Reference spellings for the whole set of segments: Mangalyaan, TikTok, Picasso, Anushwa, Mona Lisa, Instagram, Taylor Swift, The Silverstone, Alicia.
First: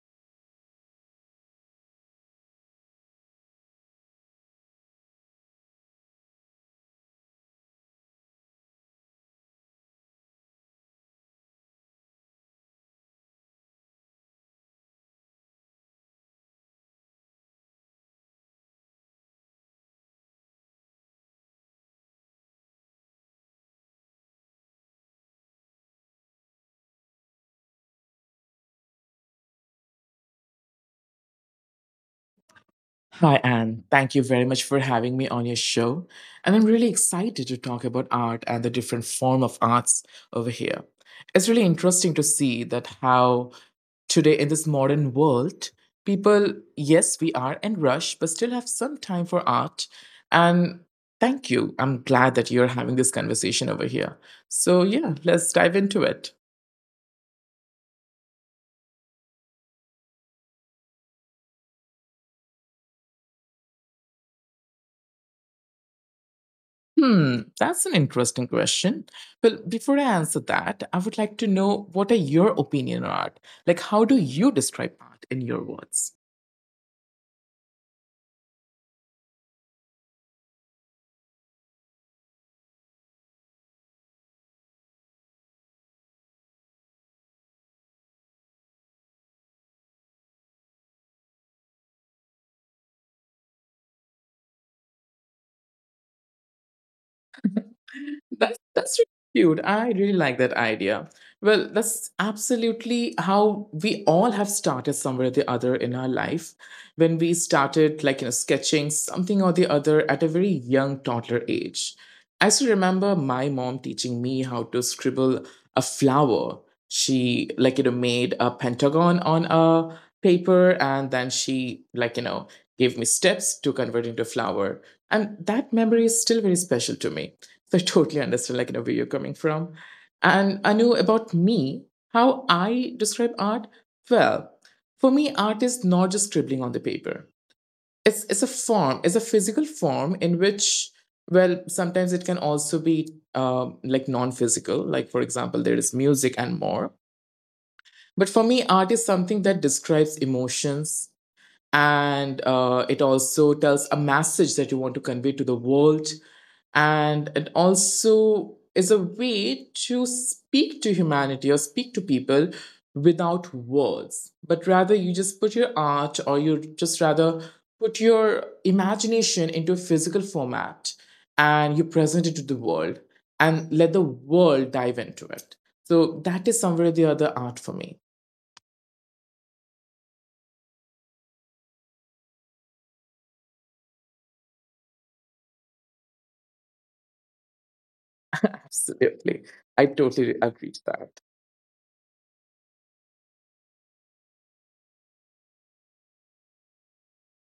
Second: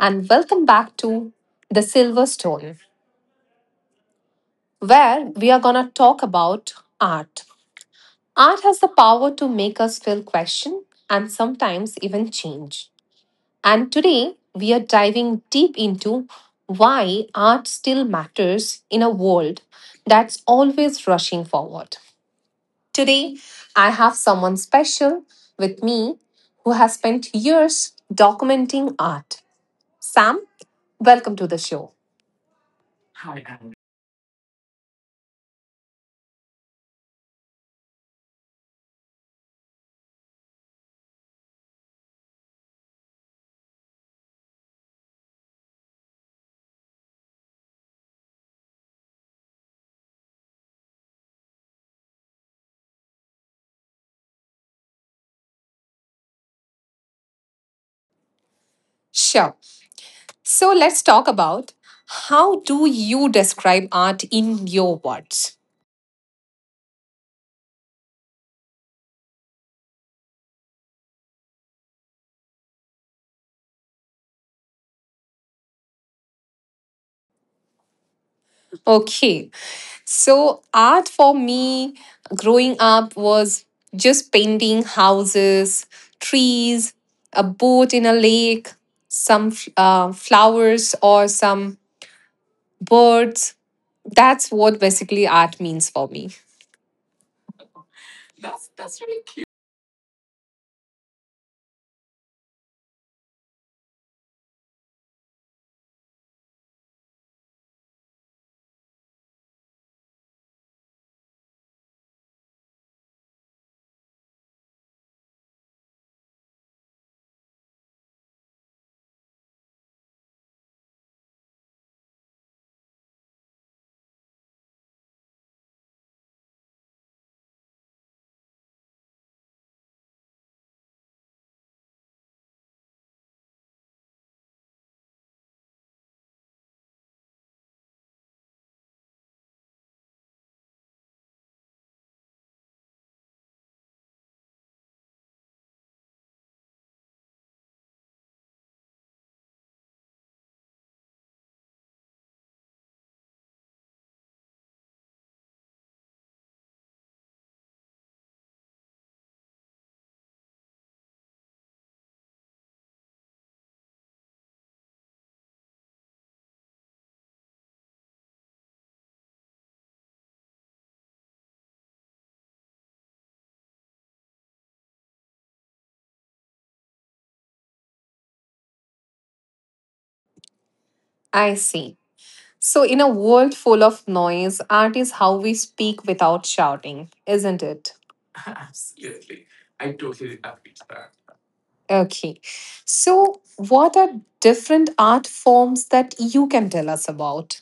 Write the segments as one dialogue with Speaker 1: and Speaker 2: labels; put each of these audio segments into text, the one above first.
Speaker 1: and welcome back to The Silverstone, where we are going to talk about art. Art has the power to make us feel question and sometimes even change. And today, we are diving deep into why art still matters in a world that's always rushing forward. Today, I have someone special with me who has spent years documenting art. Sam, welcome to the show.
Speaker 2: Hi, Anne. Thank you very much for having me on your show. And I'm really excited to talk about art and the different form of arts over here. It's really interesting to see that how today in this modern world, people, yes, we are in rush, but still have some time for art. And thank you. I'm glad that you're having this conversation over here. So yeah, let's dive into it.
Speaker 1: Sure. So let's talk about, how do you describe art in your words?
Speaker 2: Hmm, that's an interesting question. Well, before I answer that, I would like to know what are your opinion on art? Like, how do you describe art in your words?
Speaker 1: Okay. So art for me growing up was just painting houses, trees, a boat in a lake, some flowers or some birds. That's what basically art means for me.
Speaker 2: That's really cute. I really like that idea. Well, that's absolutely how we all have started somewhere or the other in our life. When we started, like you know, sketching something or the other at a very young toddler age. I still remember my mom teaching me how to scribble a flower. She like you know made a pentagon on a paper and then she like you know gave me steps to convert into flower. And that memory is still very special to me. So I totally understood, like, you know, where you're coming from. And I know about me, how I describe art. Well, for me, art is not just scribbling on the paper. It's a form, it's a physical form in which, well, sometimes it can also be like non-physical. Like for example, there is music and more. But for me, art is something that describes emotions, and it also tells a message that you want to convey to the world, and it also is a way to speak to humanity or speak to people without words, but rather you just put your art, or you just rather put your imagination into a physical format and you present it to the world and let the world dive into it. So that is somewhere or the other art for me.
Speaker 1: I see. So, in a world full of noise, art is how we speak without shouting, isn't it?
Speaker 2: Absolutely. I totally agree to that.
Speaker 1: Okay. So, what are different art forms that you can tell us about?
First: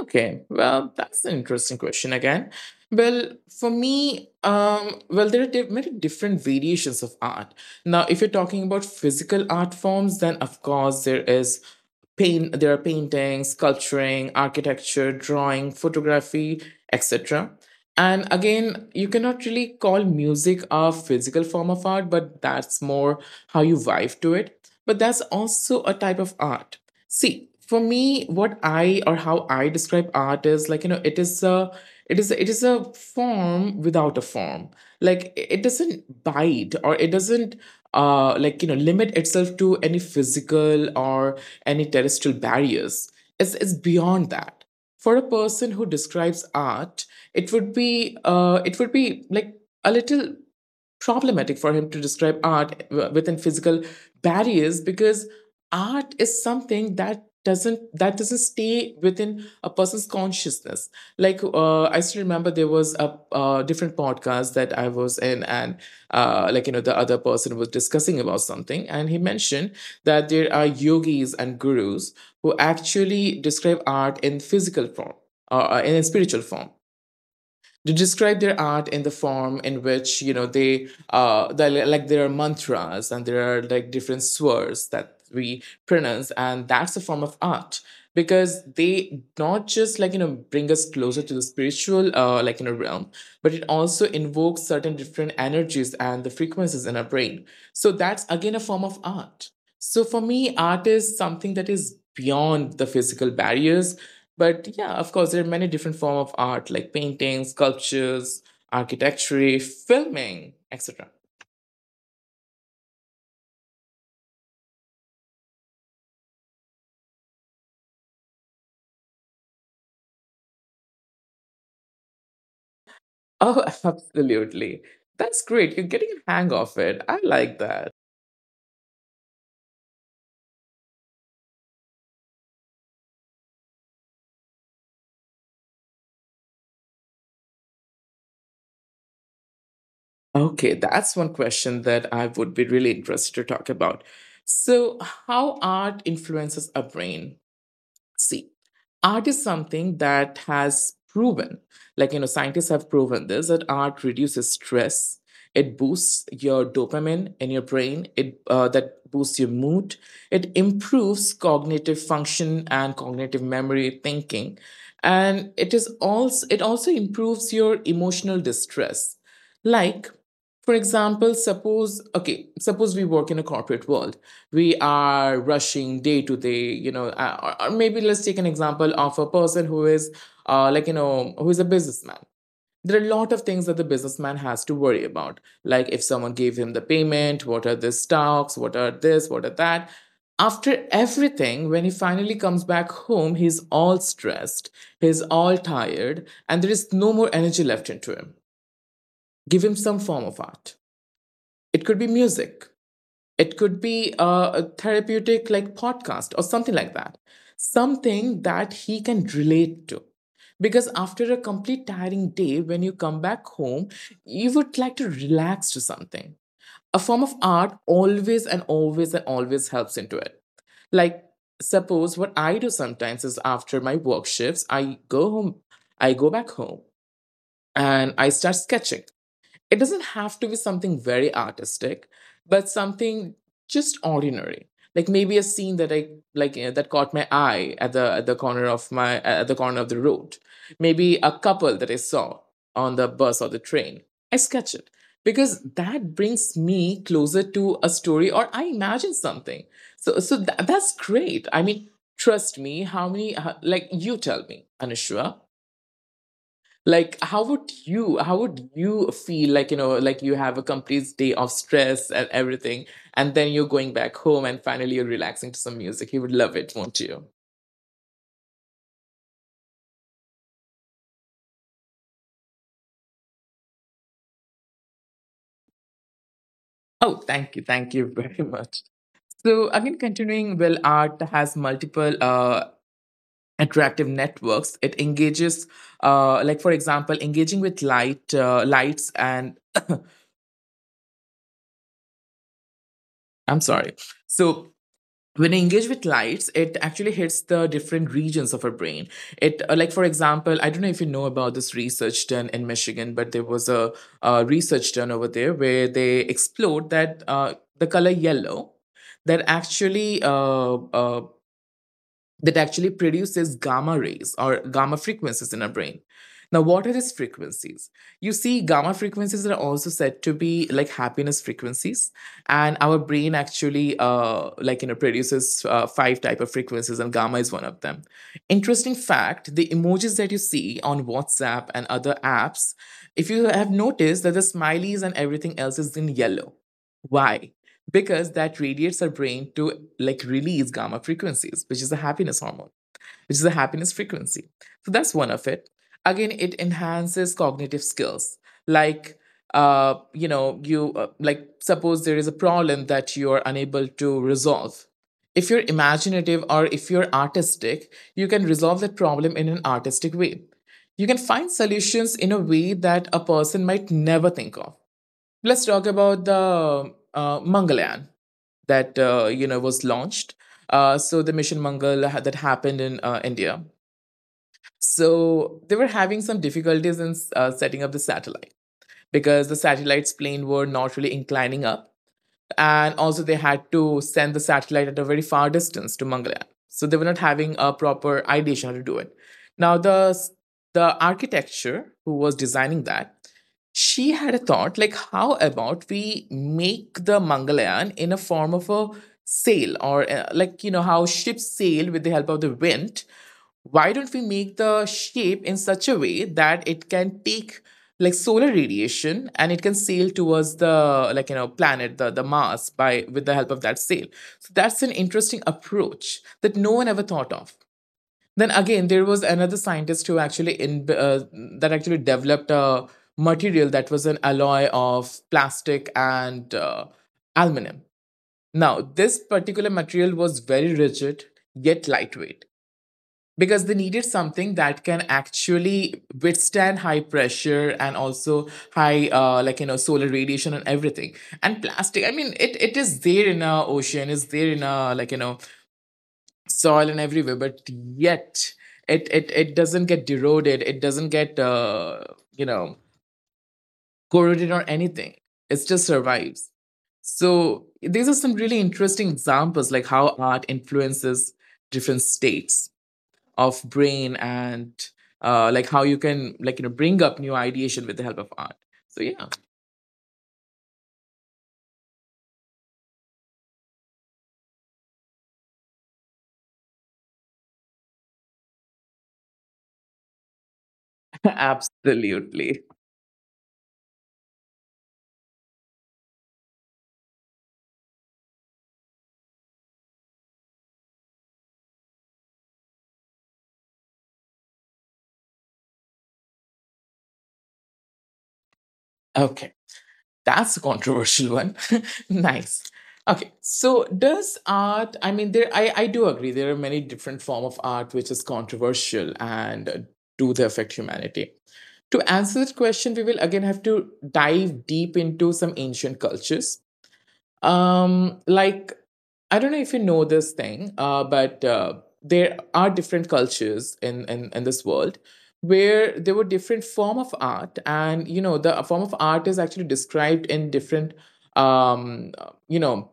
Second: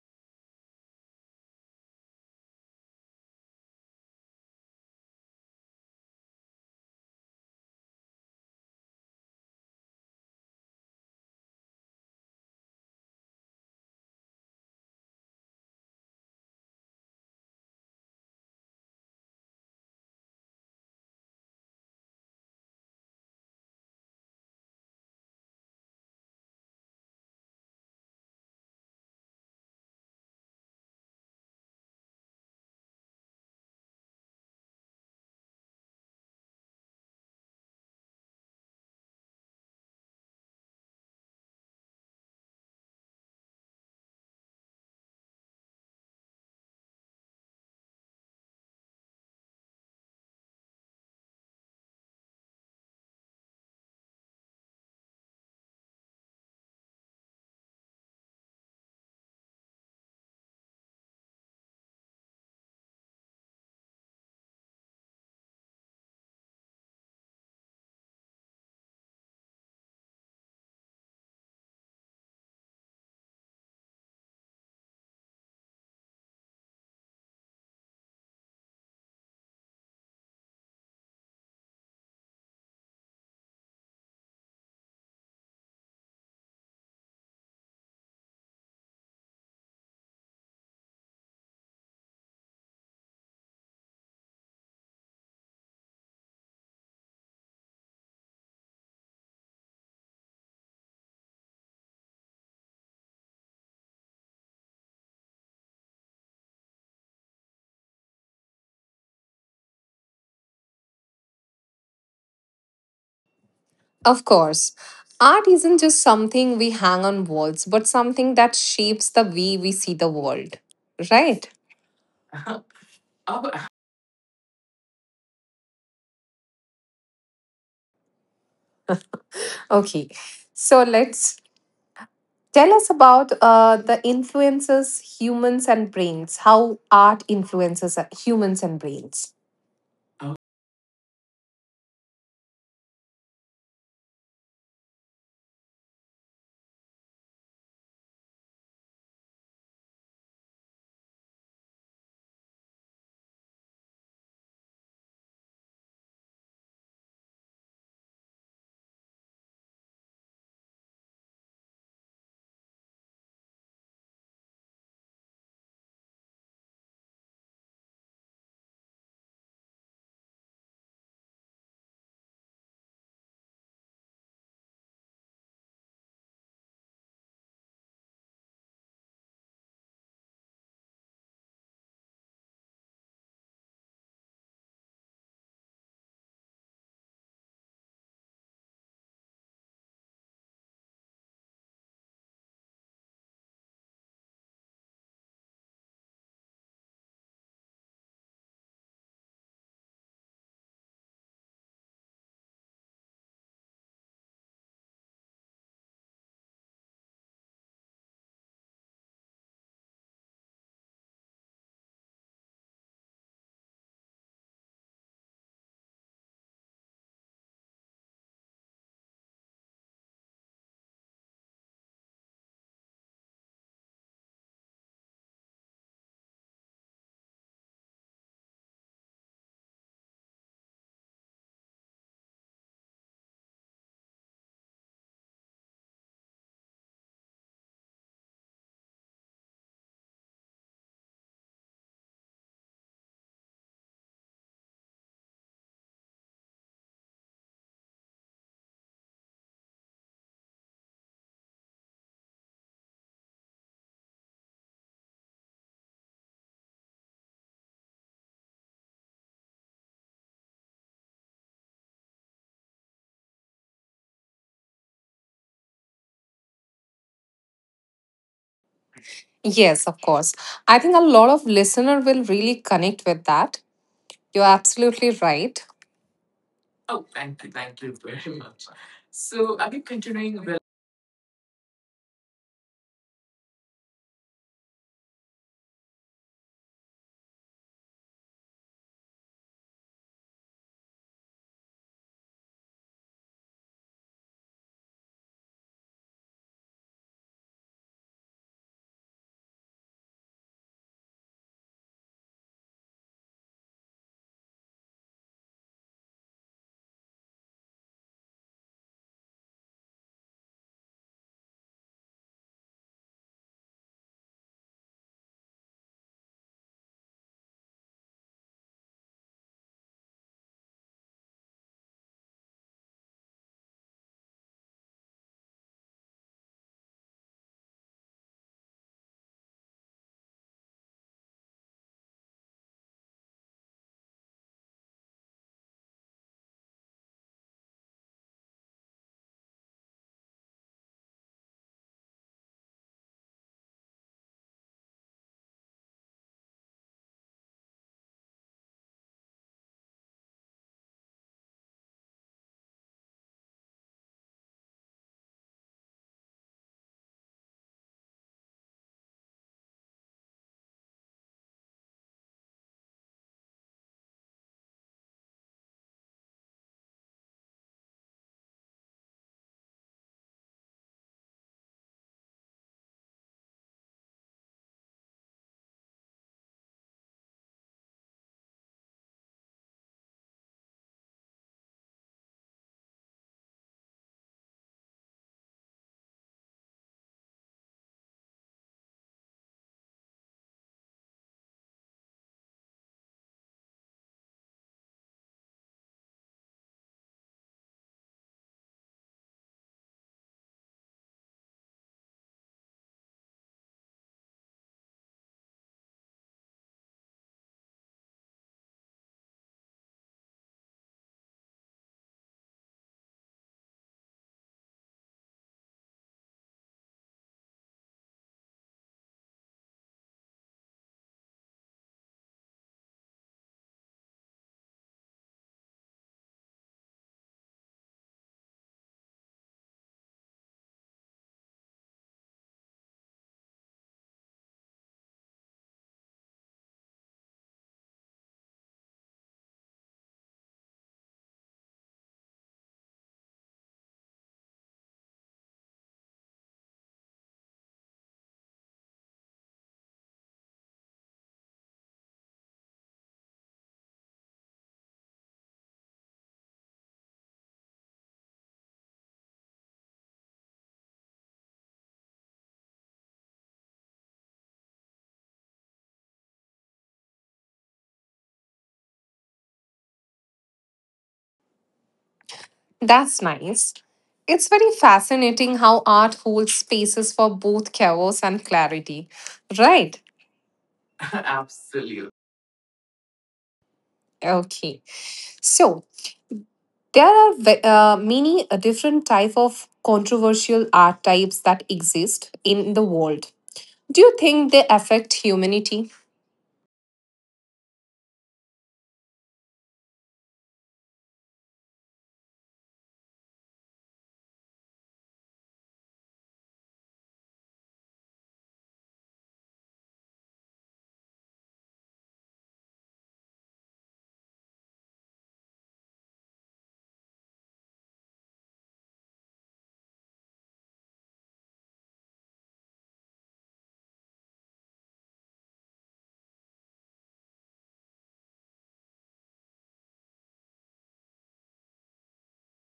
Speaker 2: Okay. Well, that's an interesting question again. Well, for me, well, there are many different variations of art. Now, if you're talking about physical art forms, then of course there is paint, there are painting, sculpturing, architecture, drawing, photography, etc. And again, you cannot really call music a physical form of art, but that's more how you vibe to it, but that's also a type of art. See, for me, what I or how I describe art is like you know, it is a, it is a form without a form. Like it doesn't bite, or it doesn't like you know limit itself to any physical or any terrestrial barriers. It's beyond that. For a person who describes art, it would be like a little problematic for him to describe art within physical barriers, because art is something that doesn't stay within a person's consciousness. Like I still remember there was a different podcast that I was in, and like you know the other person was discussing about something, and he mentioned that there are yogis and gurus who actually describe art in physical form or in a spiritual form, to describe their art in the form in which you know they like, there are mantras and there are like different swords that we pronounce, and that's a form of art, because they not just like you know bring us closer to the spiritual like in a realm, but it also invokes certain different energies and the frequencies in our brain. So that's again a form of art. So for me, art is something that is beyond the physical barriers. But yeah, of course, there are many different forms of art, like paintings, sculptures, architecture, filming, etc.
Speaker 1: Of course, art isn't just something we hang on walls, but something that shapes the way we see the world, right?
Speaker 2: Oh, absolutely. That's great. You're getting a hang of it. I like that.
Speaker 1: Okay. So, let's tell us about the influences humans and brains, how art influences humans and brains.
Speaker 2: Okay, that's one question that I would be really interested to talk about. So, how art influences our brain? See, art is something that has proven, like, you know, scientists have proven this, that art reduces stress. It boosts your dopamine in your brain. It that boosts your mood. It improves cognitive function and cognitive memory thinking, and it is also, it also improves your emotional distress. Like, for example, suppose, okay, suppose we work in a corporate world, we are rushing day to day, you know, or maybe let's take an example of a person who is like you know, who is a businessman. There are a lot of things that the businessman has to worry about, like if someone gave him the payment, what are the stocks, what are this, what are that. After everything, when he finally comes back home, he's all stressed, he's all tired, and there is no more energy left into him. Give him some form of art. It could be music, it could be a therapeutic like podcast or something like that. Something that he can relate to. Because after a complete tiring day, when you come back home, you would like to relax to something. A form of art always and always and always helps into it. Like, suppose what I do sometimes is after my work shifts, I go home, I go back home, and I start sketching. It doesn't have to be something very artistic, but something just ordinary. Like maybe a scene that I like you know, that caught my eye at the corner of my at the corner of the road. Maybe a couple that I saw on the bus or the train. I sketch it because that brings me closer to a story, or I imagine something. That's great. I mean, trust me, how many like you tell me, Anushwa, like how would you feel, like you know, like you have a complete day of stress and everything, and then you're going back home and finally you're relaxing to some music? You would love it, won't you?
Speaker 1: Yes, of course. I think a lot of listener will really connect with that. You're absolutely right.
Speaker 2: Oh, thank you very much. So again, continuing, well, art has multiple attractive networks. It engages like for example engaging with light, lights and I'm sorry. So, when I engage with lights, it actually hits the different regions of our brain. It, like, for example, I don't know if you know about this research done in Michigan, but there was a research done over there where they explored that the color yellow, that actually uh, uh, that actually produces gamma rays or gamma frequencies in our brain. Now, what are these frequencies? You see, gamma frequencies are also said to be like happiness frequencies, and our brain actually like you know produces five type of frequencies, and gamma is one of them. Interesting fact: the emojis that you see on WhatsApp and other apps, if you have noticed that the smileys and everything else is in yellow, why? Because that radiates our brain to like release gamma frequencies, which is a happiness hormone, which is a happiness frequency. So that's one of it. Again, it enhances cognitive skills, like you know, you like suppose there is a problem that you are unable to resolve. If you're imaginative or if you're artistic, you can resolve that problem in an artistic way. You can find solutions in a way that a person might never think of. Let's talk about the Mangalyaan that you know was launched. So the mission that happened in India. So they were having some difficulties in setting up the satellite because the satellite's plane were not really inclining up. And also, they had to send the satellite at a very far distance to Mangalyaan. So they were not having a proper ideation how to do it. Now, the architecture who was designing that, she had a thought like, how about we make the Mangalyaan in a form of a sail or how ships sail with the help of the wind. Why don't we make the shape in such a way that it can take like solar radiation and it can sail towards the planet, the Mars, by with the help of that sail. So that's an interesting approach that no one ever thought of. Then again, there was another scientist who actually in that actually developed a material that was an alloy of plastic and aluminum. Now this particular material was very rigid, yet lightweight, because they needed something that can actually withstand high pressure and also high solar radiation and everything. And plastic, I mean it is there in our ocean, is there in our soil and everywhere, but yet it doesn't get eroded, it doesn't get you know corroded or anything. It just survives. So these are some really interesting examples like how art influences different states of brain, and like how you can bring up new ideation with the help of art. So yeah.
Speaker 1: That's nice. It's very fascinating how art holds spaces for both chaos and clarity. Right.
Speaker 2: Absolutely.
Speaker 1: Okay. So there are many different type of controversial art types that exist in the world. Do you think they affect humanity?
Speaker 2: Okay. That's a controversial one. Nice. Okay. So does art, I mean there I do agree there are many different form of art which is controversial, and do they affect humanity. To answer that question, we will again have to dive deep into some ancient cultures. Um, like, I don't know if you know this thing, but there are different cultures in this world where there were different form of art, and you know the form of art is actually described in different um you know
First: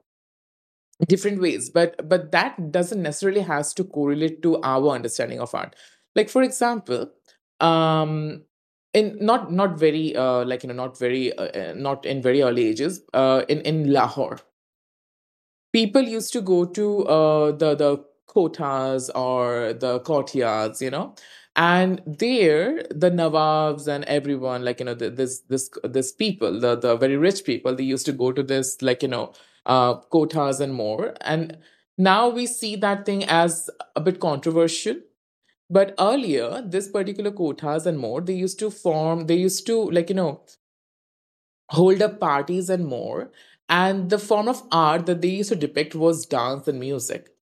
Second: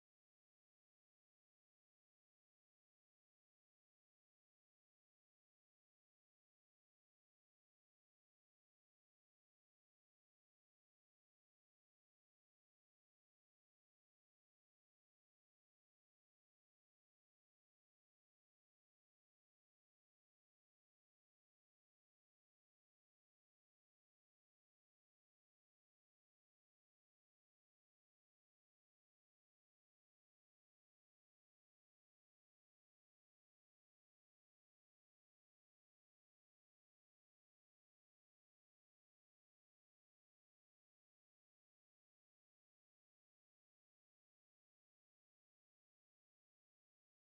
Speaker 2: different ways, but that doesn't necessarily has to correlate to our understanding of art. Like for example, um in not very not very not in very early ages, in Lahore, people used to go to the kotas or the courtyards, you know, and there the nawabs and everyone, this people, the very rich people, they used to go to this, kotas and more. And now we see that thing as a bit controversial. But earlier, this particular kotas and more, they used to form, they used to hold up parties and more. And the form of art that they used to depict was dance and music.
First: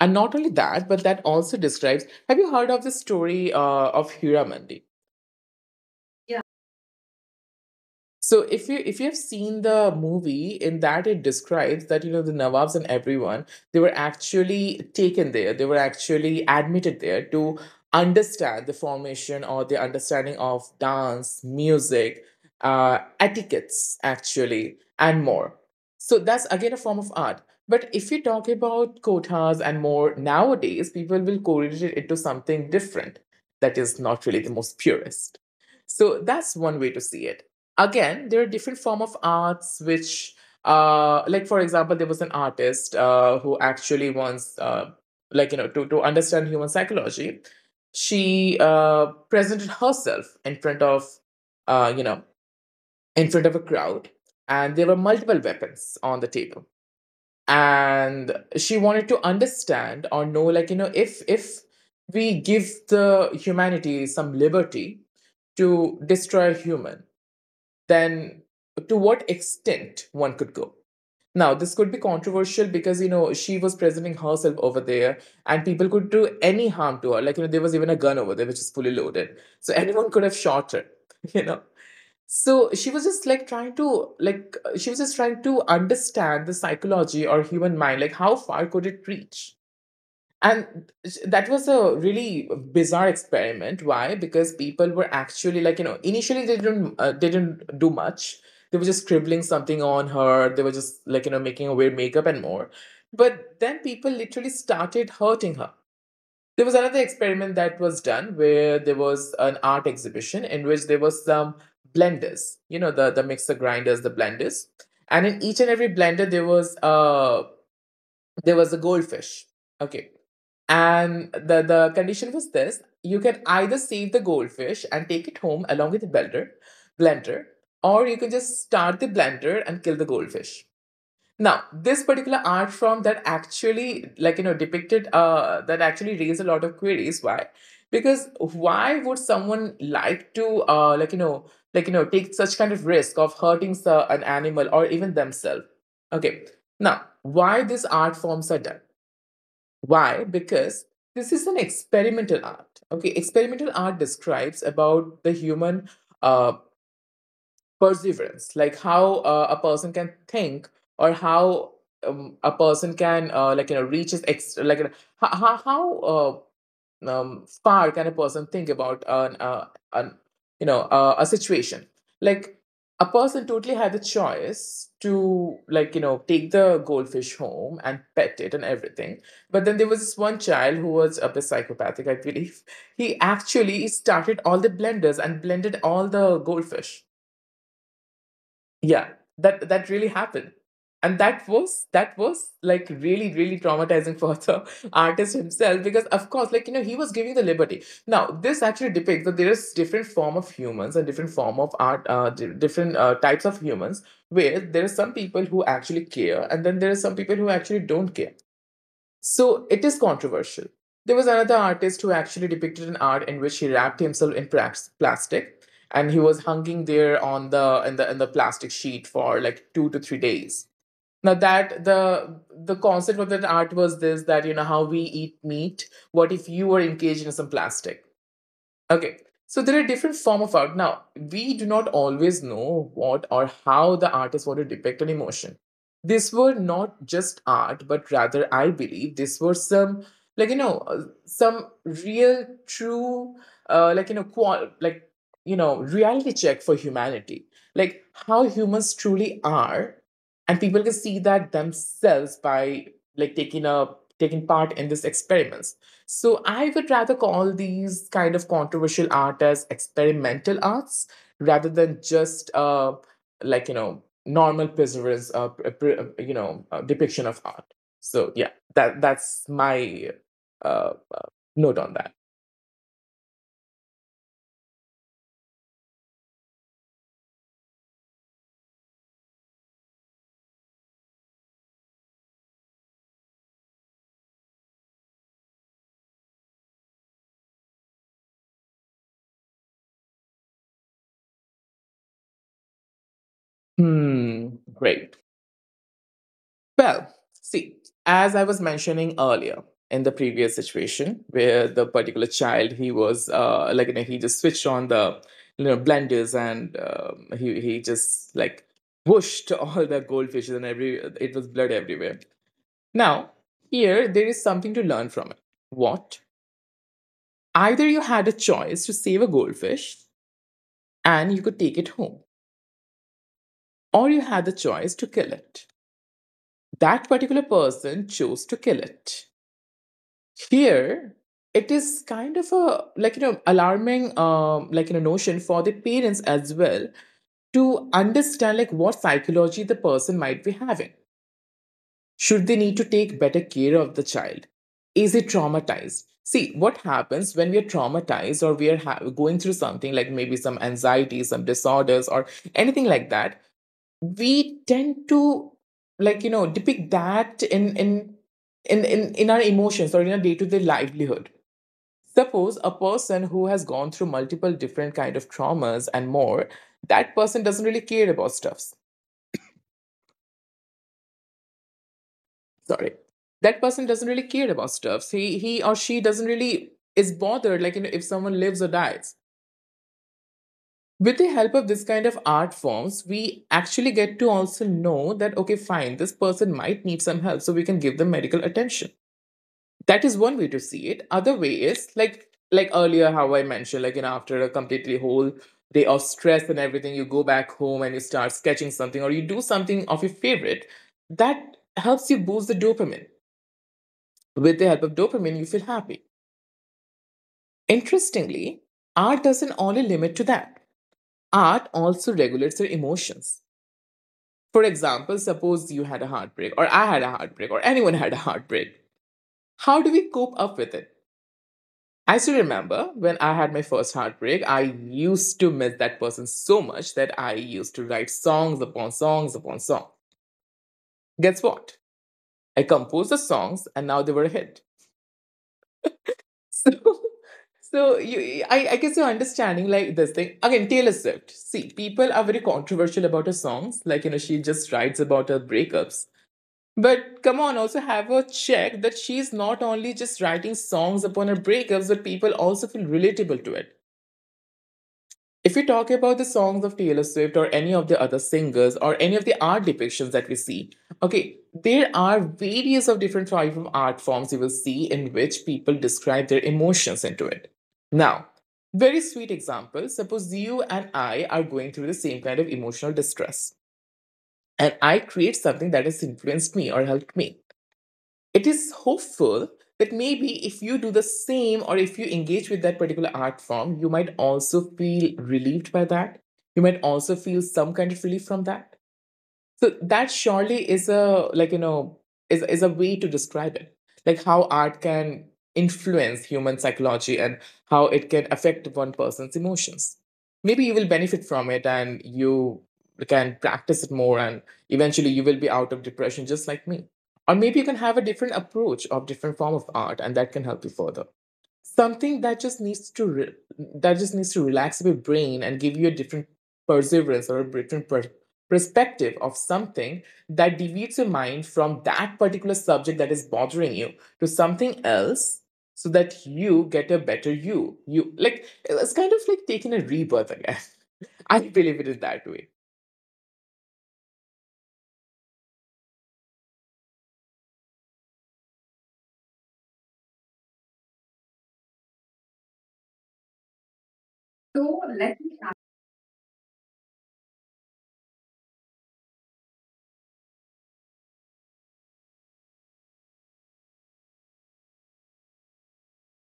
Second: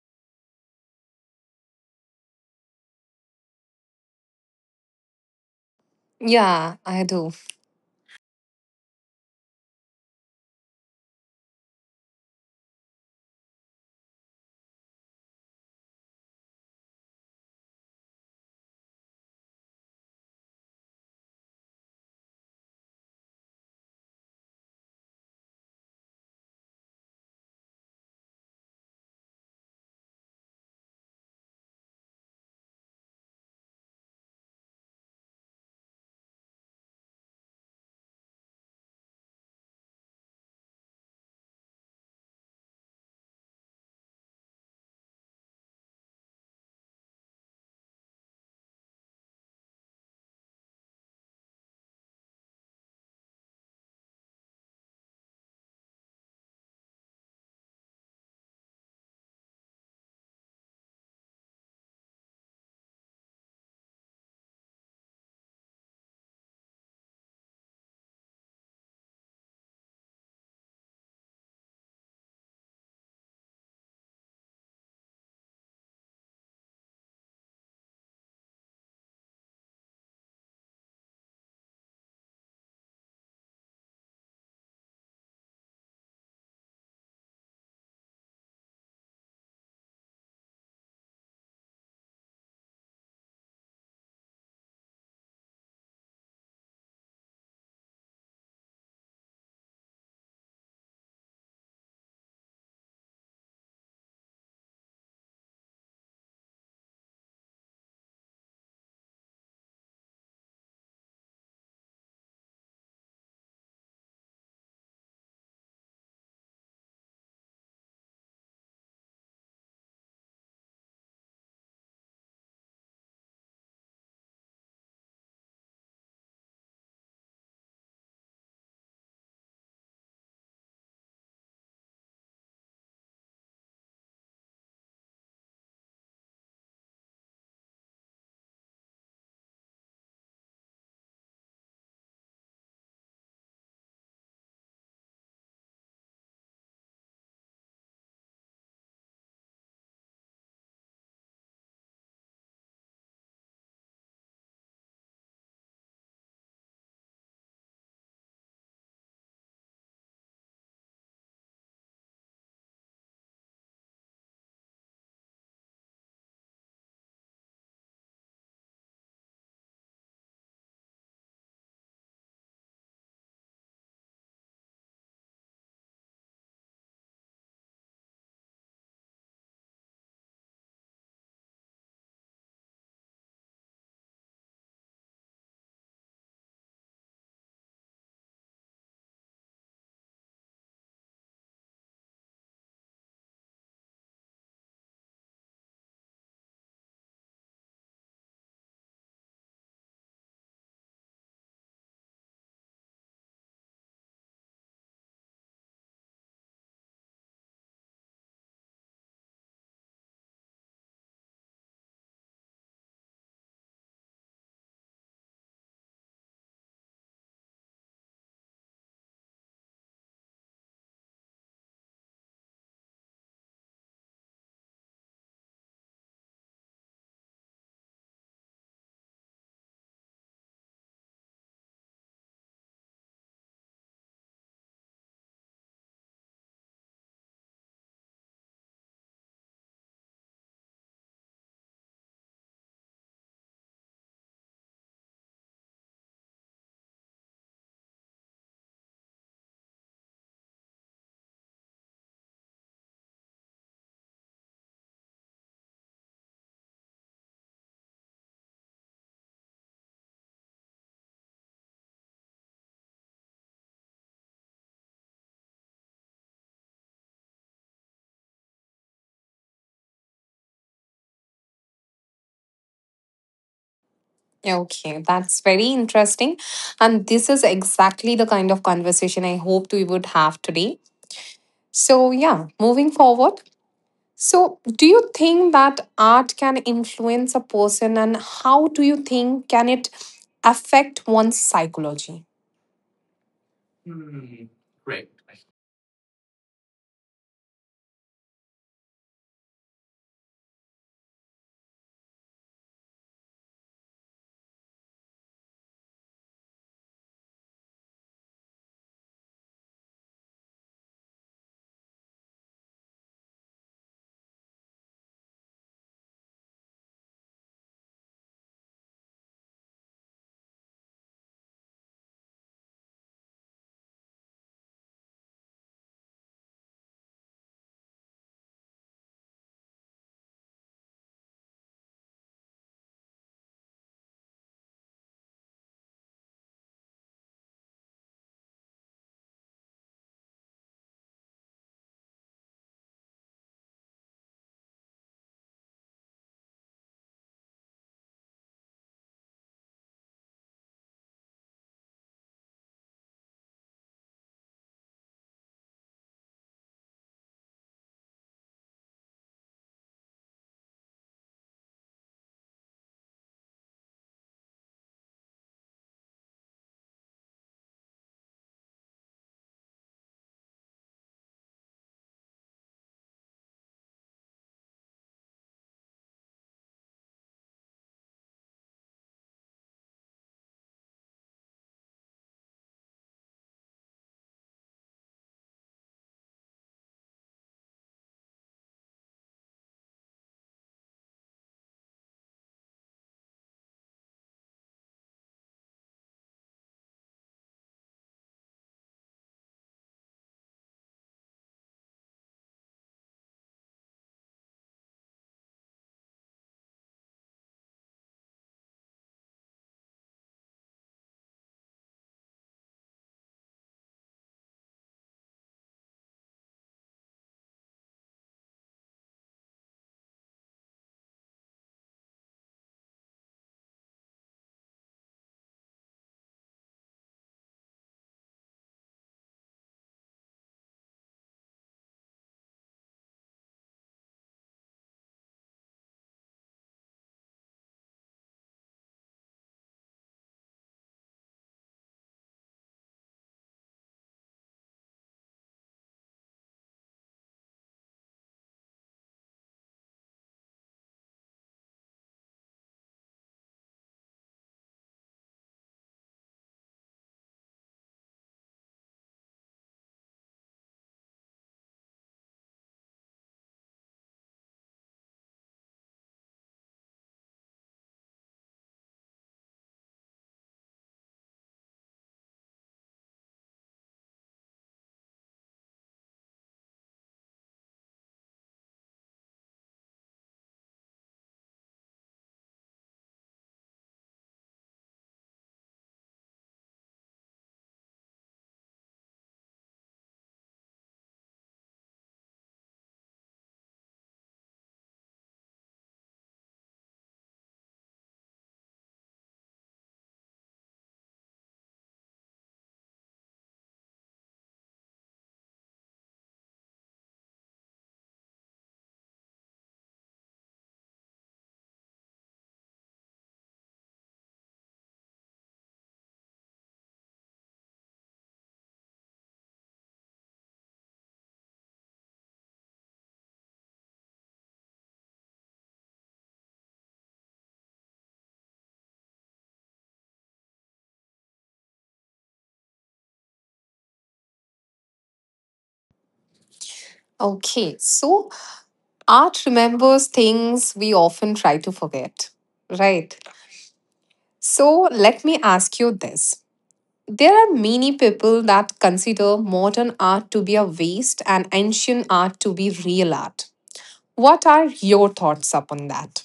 Speaker 2: And not only that, but that also describes. Have you heard of the story of Hira Mandi?
Speaker 1: Yeah, I do.
Speaker 2: So if you have seen the movie, in that it describes that you know the Nawabs and everyone, they were actually taken there, they were actually admitted there to understand the formation or the understanding of dance, music, etiquettes actually, and more. So that's again a form of art. But if you talk about kotas and more nowadays, people will correlate it into something different that is not really the most purest. So that's one way to see it. Again, there are different form of arts which, like for example, there was an artist who actually wants to understand human psychology. She presented herself in front of, uh you know in front of a crowd, and there were multiple weapons on the table. And she wanted to understand or know, if we give the humanity some liberty to destroy human, then to what extent one could go. Now, this could be controversial because, you know, she was presenting herself over there and people could do any harm to her. Like, you know, there was even a gun over there, which is fully loaded. So anyone could have shot her, you know. So she was just like trying to, like, she was just trying to understand the psychology or human mind, like, how far could it reach? And that was a really bizarre experiment. Why? Because people were actually like, you know, initially they didn't do much. They were just scribbling something on her. They were just like, you know, making her wear makeup and more. But then people literally started hurting her. There was another experiment that was done where there was an art exhibition in which there was some blenders, you know, the mixer grinders, the blenders. And in each and every blender there was a goldfish. Okay. And the condition was this: you can either save the goldfish and take it home along with the blender, blender, or you can just start the blender and kill the goldfish. Now, this particular art form that actually, depicted, that actually raised a lot of queries. Why? Because why would someone like to, take such kind of risk of hurting an animal or even themselves? Okay. Now, why these art forms are done? Why? Because this is an experimental art. Okay, experimental art describes about the human uh, perseverance, like how a person can think, or how a person can reach his ex- like you know, how, far can a person think about an you know a situation. Like, a person totally had the choice to take the goldfish home and pet it and everything. But then there was this one child who was a bit psychopathic, I believe. He actually started all the blenders and blended all the goldfish. Yeah, that really happened. And that was like really, really traumatizing for the artist himself, because of course he was giving the liberty. Now this actually depicts that there is different form of humans and different form of art, different types of humans, where there are some people who actually care, and then there are some people who actually don't care. So it is controversial. There was another artist who actually depicted an art in which he wrapped himself in plastic, and he was hanging there on the in the in the plastic sheet for like 2 to 3 days. Now that the concept of that art was this, that you know how we eat meat, what if you were engaged in some plastic? Okay, so there are different form of art. Now, we do not always know what or how the artist wanted to depict an emotion. These were not just art, but rather, I believe these were some some real, true, uh, like you know, qual- like reality check for humanity, like how humans truly are, and people can see that themselves by like taking a taking part in these experiments. So I would rather call these kind of controversial art as experimental arts, rather than just normal preservance, depiction of art. So yeah, that's my uh, note on that.
Speaker 1: Yeah, okay, that's very interesting. And this is exactly the kind of conversation I hoped we would have today. So, yeah, moving forward. So, do you think that art can influence a person, and how do you think can it affect one's psychology?
Speaker 2: Hmm, great. Well, see, as I was mentioning earlier, in the previous situation where the particular child, he was he just switched on the blenders, and he just like whooshed all the goldfishes and every, it was blood everywhere. Now here there is something to learn from it. What? Either you had a choice to save a goldfish and you could take it home, or you had the choice to kill it. That particular person chose to kill it. Here it is kind of a alarming notion for the parents as well, to understand like what psychology the person might be having. Should they need to take better care of the child? Is it traumatized? See what happens when we are traumatized, or we are going through something like maybe some anxiety, some disorders or anything like that, we tend to depict that in our emotions or in our day-to-day livelihood. Suppose a person who has gone through multiple different kind of traumas and more, that person doesn't really care about stuffs. Sorry. That person doesn't really care about stuffs. He or she doesn't really is bothered, if someone lives or dies. With the help of this kind of art forms, we actually get to also know that okay, fine, this person might need some help, so we can give them medical attention. That is one way to see it. Other way is like earlier how I mentioned, after a completely whole day of stress and everything, you go back home and you start sketching something or you do something of your favorite, that helps you boost the dopamine. With the help of dopamine, you feel happy. Interestingly, art doesn't only limit to that. Art also regulates your emotions. For example, suppose you had a heartbreak, or I had a heartbreak, or anyone had a heartbreak, how do we cope up with it? I still remember when I had my first heartbreak, I used to miss that person so much that I used to write songs upon songs upon songs. Guess what? I composed the songs and now they were a hit. So, so you, I guess you're understanding like this thing. Again, Taylor Swift. See, people are very controversial about her songs. Like, you know, she just writes about her breakups. But come on, also have her check that she's not only just writing songs upon her breakups, but people also feel relatable to it. If we talk about the songs of Taylor Swift or any of the other singers or any of the art depictions that we see, okay, there are various of different type of art forms you will see in which people describe their emotions into it. Now, very sweet example. Suppose you and I are going through the same kind of emotional distress, and I create something that has influenced me or helped me, it is hopeful that maybe if you do the same or if you engage with that particular art form, you might also feel relieved by that. You might also feel some kind of relief from that. So that surely is a way to describe it, like how art can influence human psychology and how it can affect one person's emotions. Maybe you will benefit from it and you can practice it more and eventually you will be out of depression just like me. Or maybe you can have a different approach of different form of art and that can help you further, something that just needs to relax your brain and give you a different perseverance or a different perspective of something that deviates your mind from that particular subject that is bothering you to something else, so that you get a better You, like, it's kind of like taking a rebirth again. I believe it is that way.
Speaker 1: Okay, so art remembers things we often try to forget, right?
Speaker 2: So
Speaker 1: So,
Speaker 2: let…
Speaker 1: let me ask you this. There are many people that consider modern art to be a waste and ancient art to be real art. What are your thoughts upon that?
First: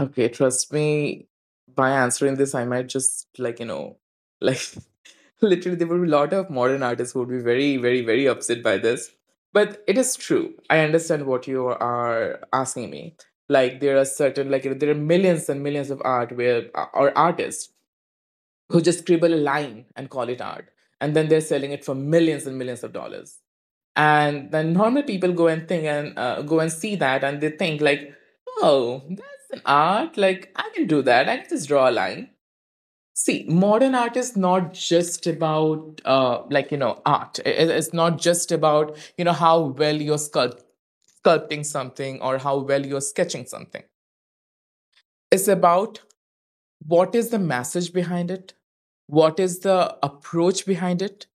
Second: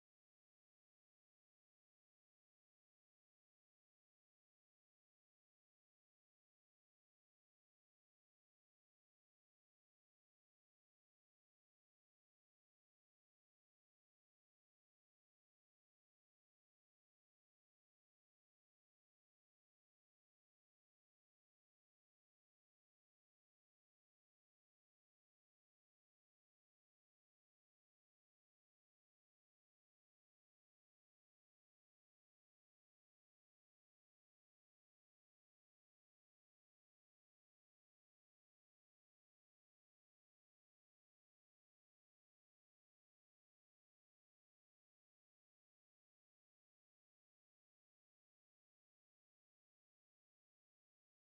Speaker 2: Okay, trust me, by answering this, I might just like literally there will be a lot of modern artists who would be very, very, very upset by this. But it is true. I understand what you are asking me. Like there are certain, like there are millions and millions of art where or artists who just scribble a line and call it art, and then they're selling it for millions and millions of dollars, and then normal people go and think and go and see that, and they think like, oh, that's an art, like I can do that, I can just draw a line. See, modern art is not just about art, it's not just about how well you're sculpting something or how well you're sketching something. It's about what is the message behind it, what is the approach behind it,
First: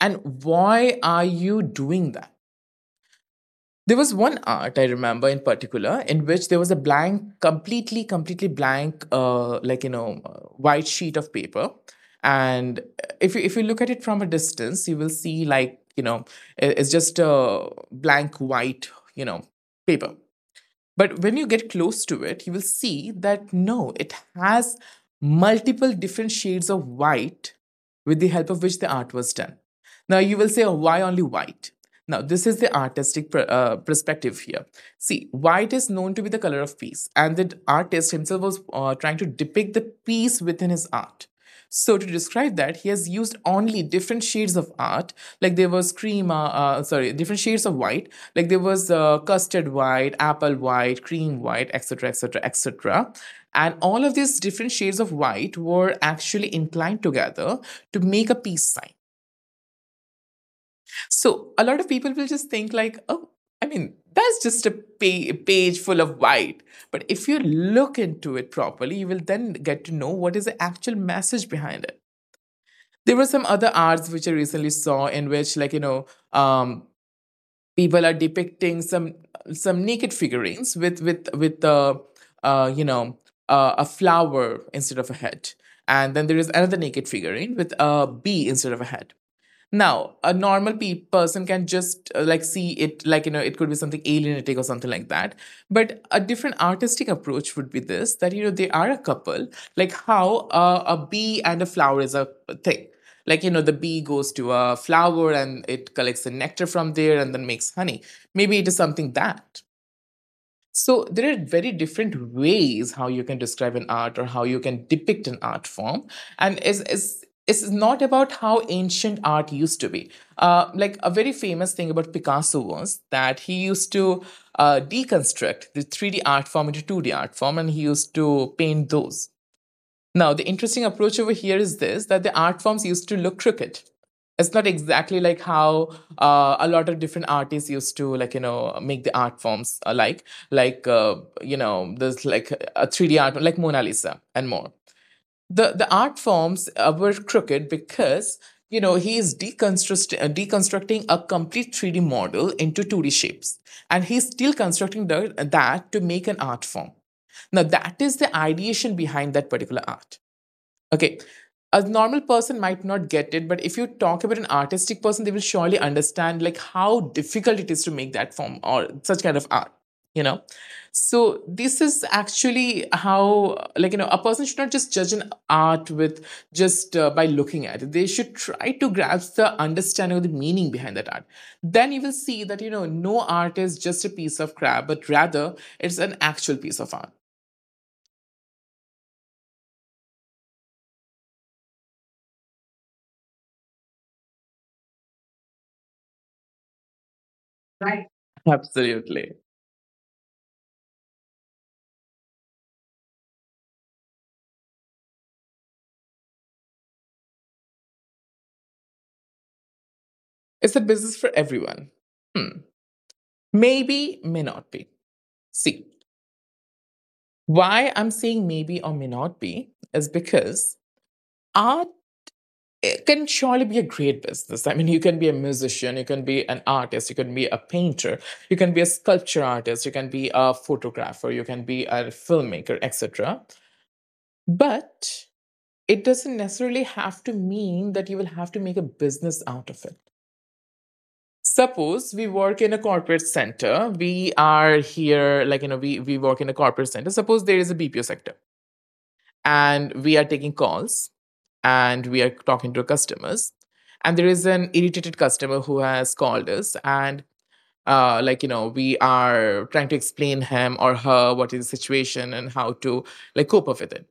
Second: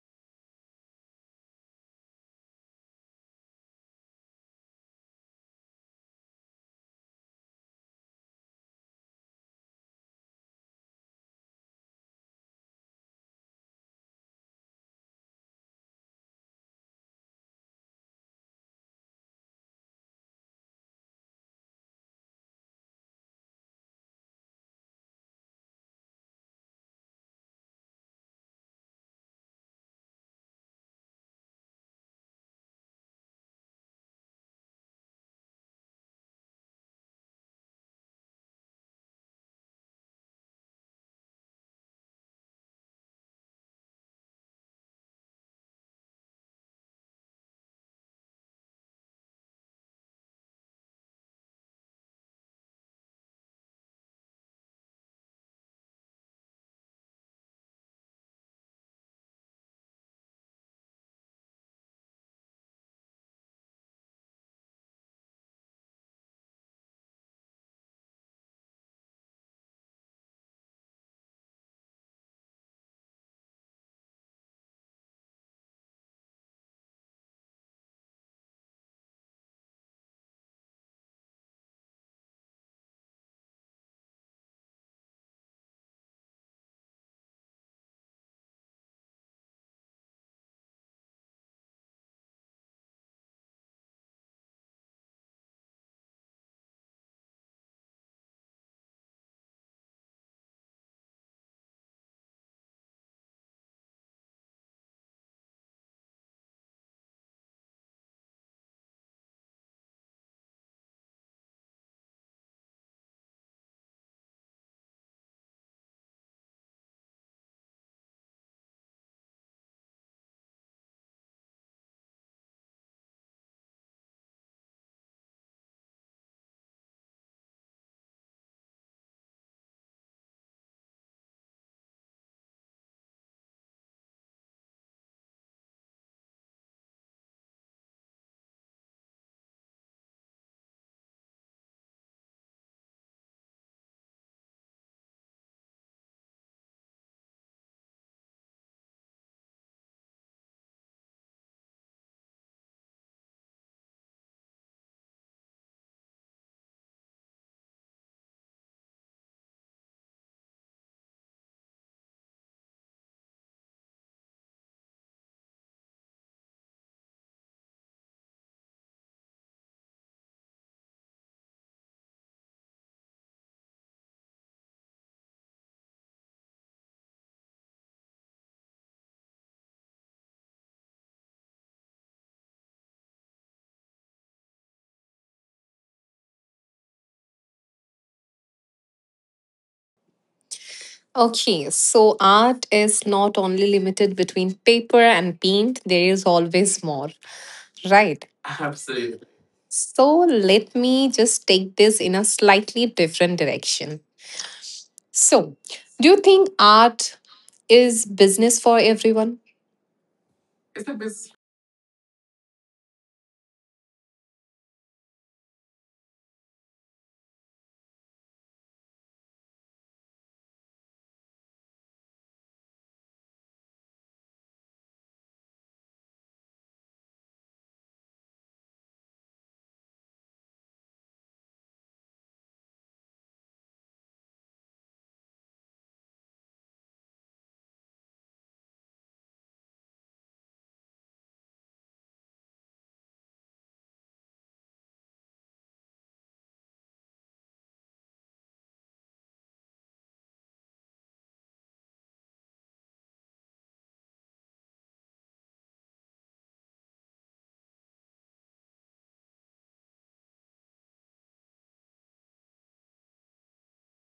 Speaker 2: and why are you doing that. There was one art I remember in particular in which there was a blank, completely, completely blank, white sheet of paper, and if you look at it from a distance, you will see, it's just a blank white you know paper, but when you get close to it, you will see that no, it has multiple different shades of white with the help of which the art was done. Now, you will say, oh, why only white? Now, this is the artistic perspective here. See, white is known to be the color of peace, and the artist himself was trying to depict the peace within his art. So to describe that, he has used only different shades of art. Like there was cream, sorry, different shades of white. Like there was custard white, apple white, cream white, etc., etc., etc. And all of these different shades of white were actually inclined together to make a peace sign. So a lot of people will just think like, oh, I mean, that's just a page full of white. But if you look into it properly, you will then get to know what is the actual message behind it. There were some other arts which I recently saw in which, um, people are depicting some naked figurines with the uh, you know a flower instead of a head, and then there is another naked figurine with a bee instead of a head. Now, a normal person can just like see it, like, it could be something alienating or something like that. But a different artistic approach would be this that, they are a couple, like how a bee and a flower is a thing. Like, the bee goes to a flower and it collects the nectar from there and then makes honey. Maybe it is something that. So there are very different ways how you can describe an art or how you can depict an art form, and it's not about how ancient art used to be. Like, a very famous thing about Picasso was that he used to deconstruct the 3D art form into 2D art form, and he used to paint those. Now, the interesting approach over here is this that the art forms used to look crooked. It's not exactly like how a lot of different artists used to make the art forms alike, like, you know, there's like a 3D art like Mona Lisa and more. the art forms were crooked because he is deconstructing a complete 3D model into 2D shapes, and he's still constructing the, that to make an art form. Now that is the ideation behind that particular art. Okay. A normal person might not get it, but if you talk about an artistic person, they will surely understand like how difficult it is to make that form or such kind of art, you know? So this is actually how a person should not just judge an art with just by looking at it. They should try to grasp the understanding of the meaning behind that art. Then you will see that no art is just a piece of crap, but rather it's an actual piece of art.
Speaker 1: Okay, so art is not only limited between paper and paint, there is always more.
Speaker 2: Right.
Speaker 1: Right.
Speaker 2: Absolutely.
Speaker 1: So let me just take this in a slightly different direction. So, do you think art is business for everyone?
Speaker 2: It's a business for everyone. Hmm. Maybe, may not be. See, why I'm saying maybe or may not be is because our. It can surely be a great business. I mean, you can be a musician, you can be an artist, you can be a painter, you can be a sculpture artist, you can be a photographer, you can be a filmmaker, etc. But it doesn't necessarily have to mean that you will have to make a business out of it. Suppose we work in a corporate center, we are here, like, we work in a corporate center. Suppose there is a BPO sector and we are taking calls and we are talking to customers, and there is an irritated customer who has called us, and like, we are trying to explain him or her what is the situation and how to like cope up with it.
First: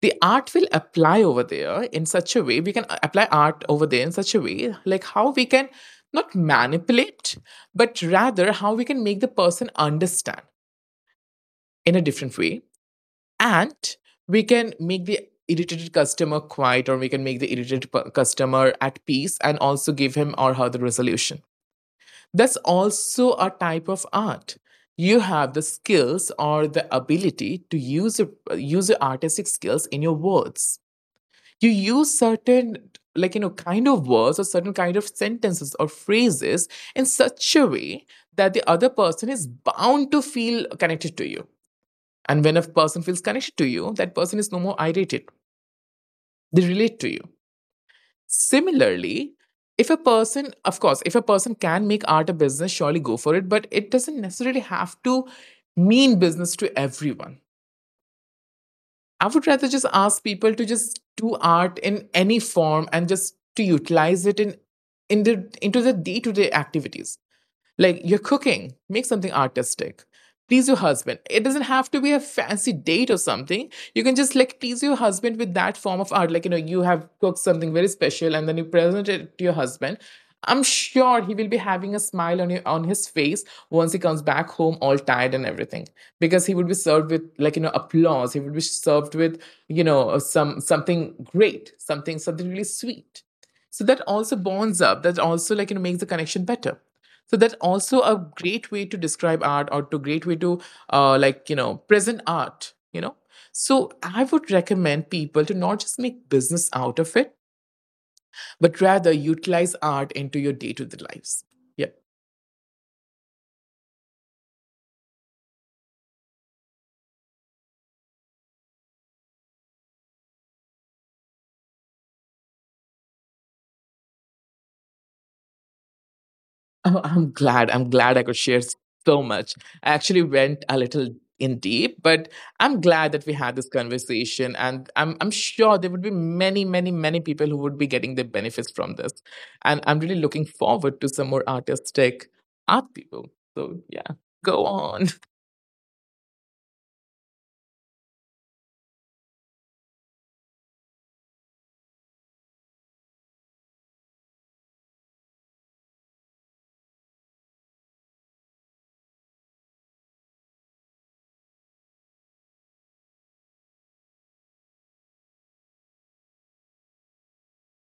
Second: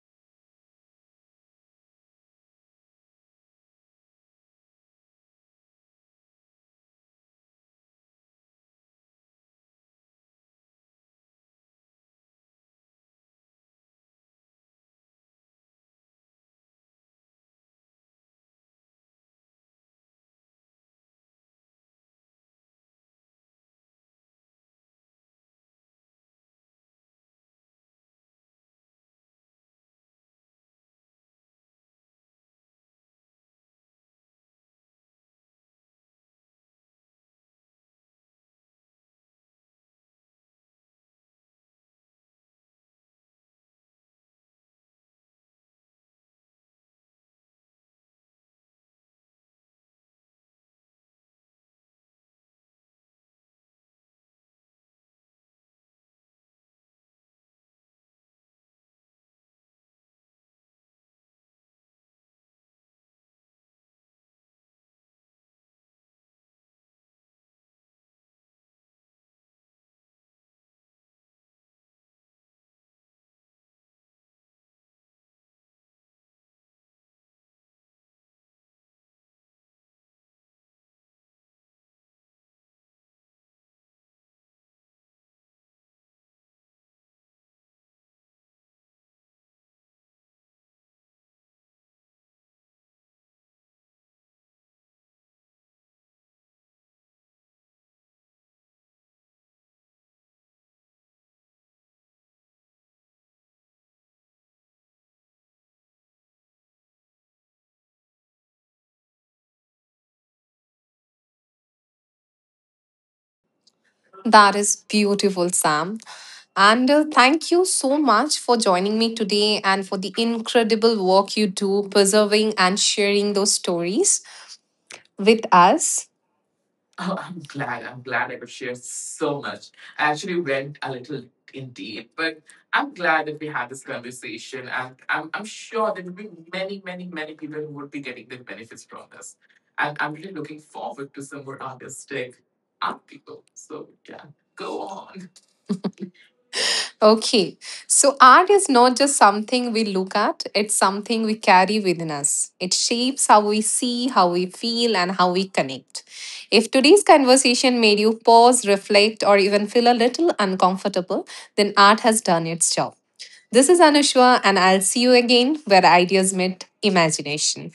Speaker 2: The art will apply over there in such a way, we can apply art over there in such a way, like how we can not manipulate, but rather how we can make the person understand in a different way, and we can make the irritated customer quiet, or we can make the irritated customer at peace and also give him or her the resolution. That's also a type of art. You have the skills or the ability to use your artistic skills in your words. You use certain kind of words or certain kind of sentences or phrases in such a way that the other person is bound to feel connected to you, and when a person feels connected to you, that person is no more irritated. They relate to you. Similarly, if a person, of course, if a person can make art a business, surely go for it, but it doesn't necessarily have to mean business to everyone. I would rather just ask people to just do art in any form and just to utilize it in the, into the day to day activities. Like, you're cooking, make something artistic. Please your husband. It doesn't have to be a fancy date or something. You can just like please your husband with that form of art. Like, you have cooked something very special and then you present it to your husband. I'm sure he will be having a smile on his face once he comes back home all tired and everything, because he would be served with applause, he would be served with something great, something really sweet. So that also bonds up, that also makes the connection better, so that's also a great way to describe art, or to great way to present art. So I would recommend people to not just make business out of it, but rather utilize art into your day-to-day lives, yeah.
Speaker 1: That is beautiful, Sam. And thank you so much for joining me today and for the incredible work you do preserving and sharing those stories with us.
Speaker 2: Oh, I'm glad. I'm glad I could share so much. I actually went a little in deep, but I'm glad that we had this conversation. And I'm sure there would be many, many, many people who would be getting the benefits from this. And I'm really looking forward to some more artistic art people. So, yeah, go on.
Speaker 1: Okay. So, art is not just something we look at, it's something we carry within us. It shapes how we see, how we feel, and how we connect. If today's conversation made you pause, reflect, or even feel a little uncomfortable, then art has done its job. This is Anushwa, and I'll see you again where ideas meet imagination.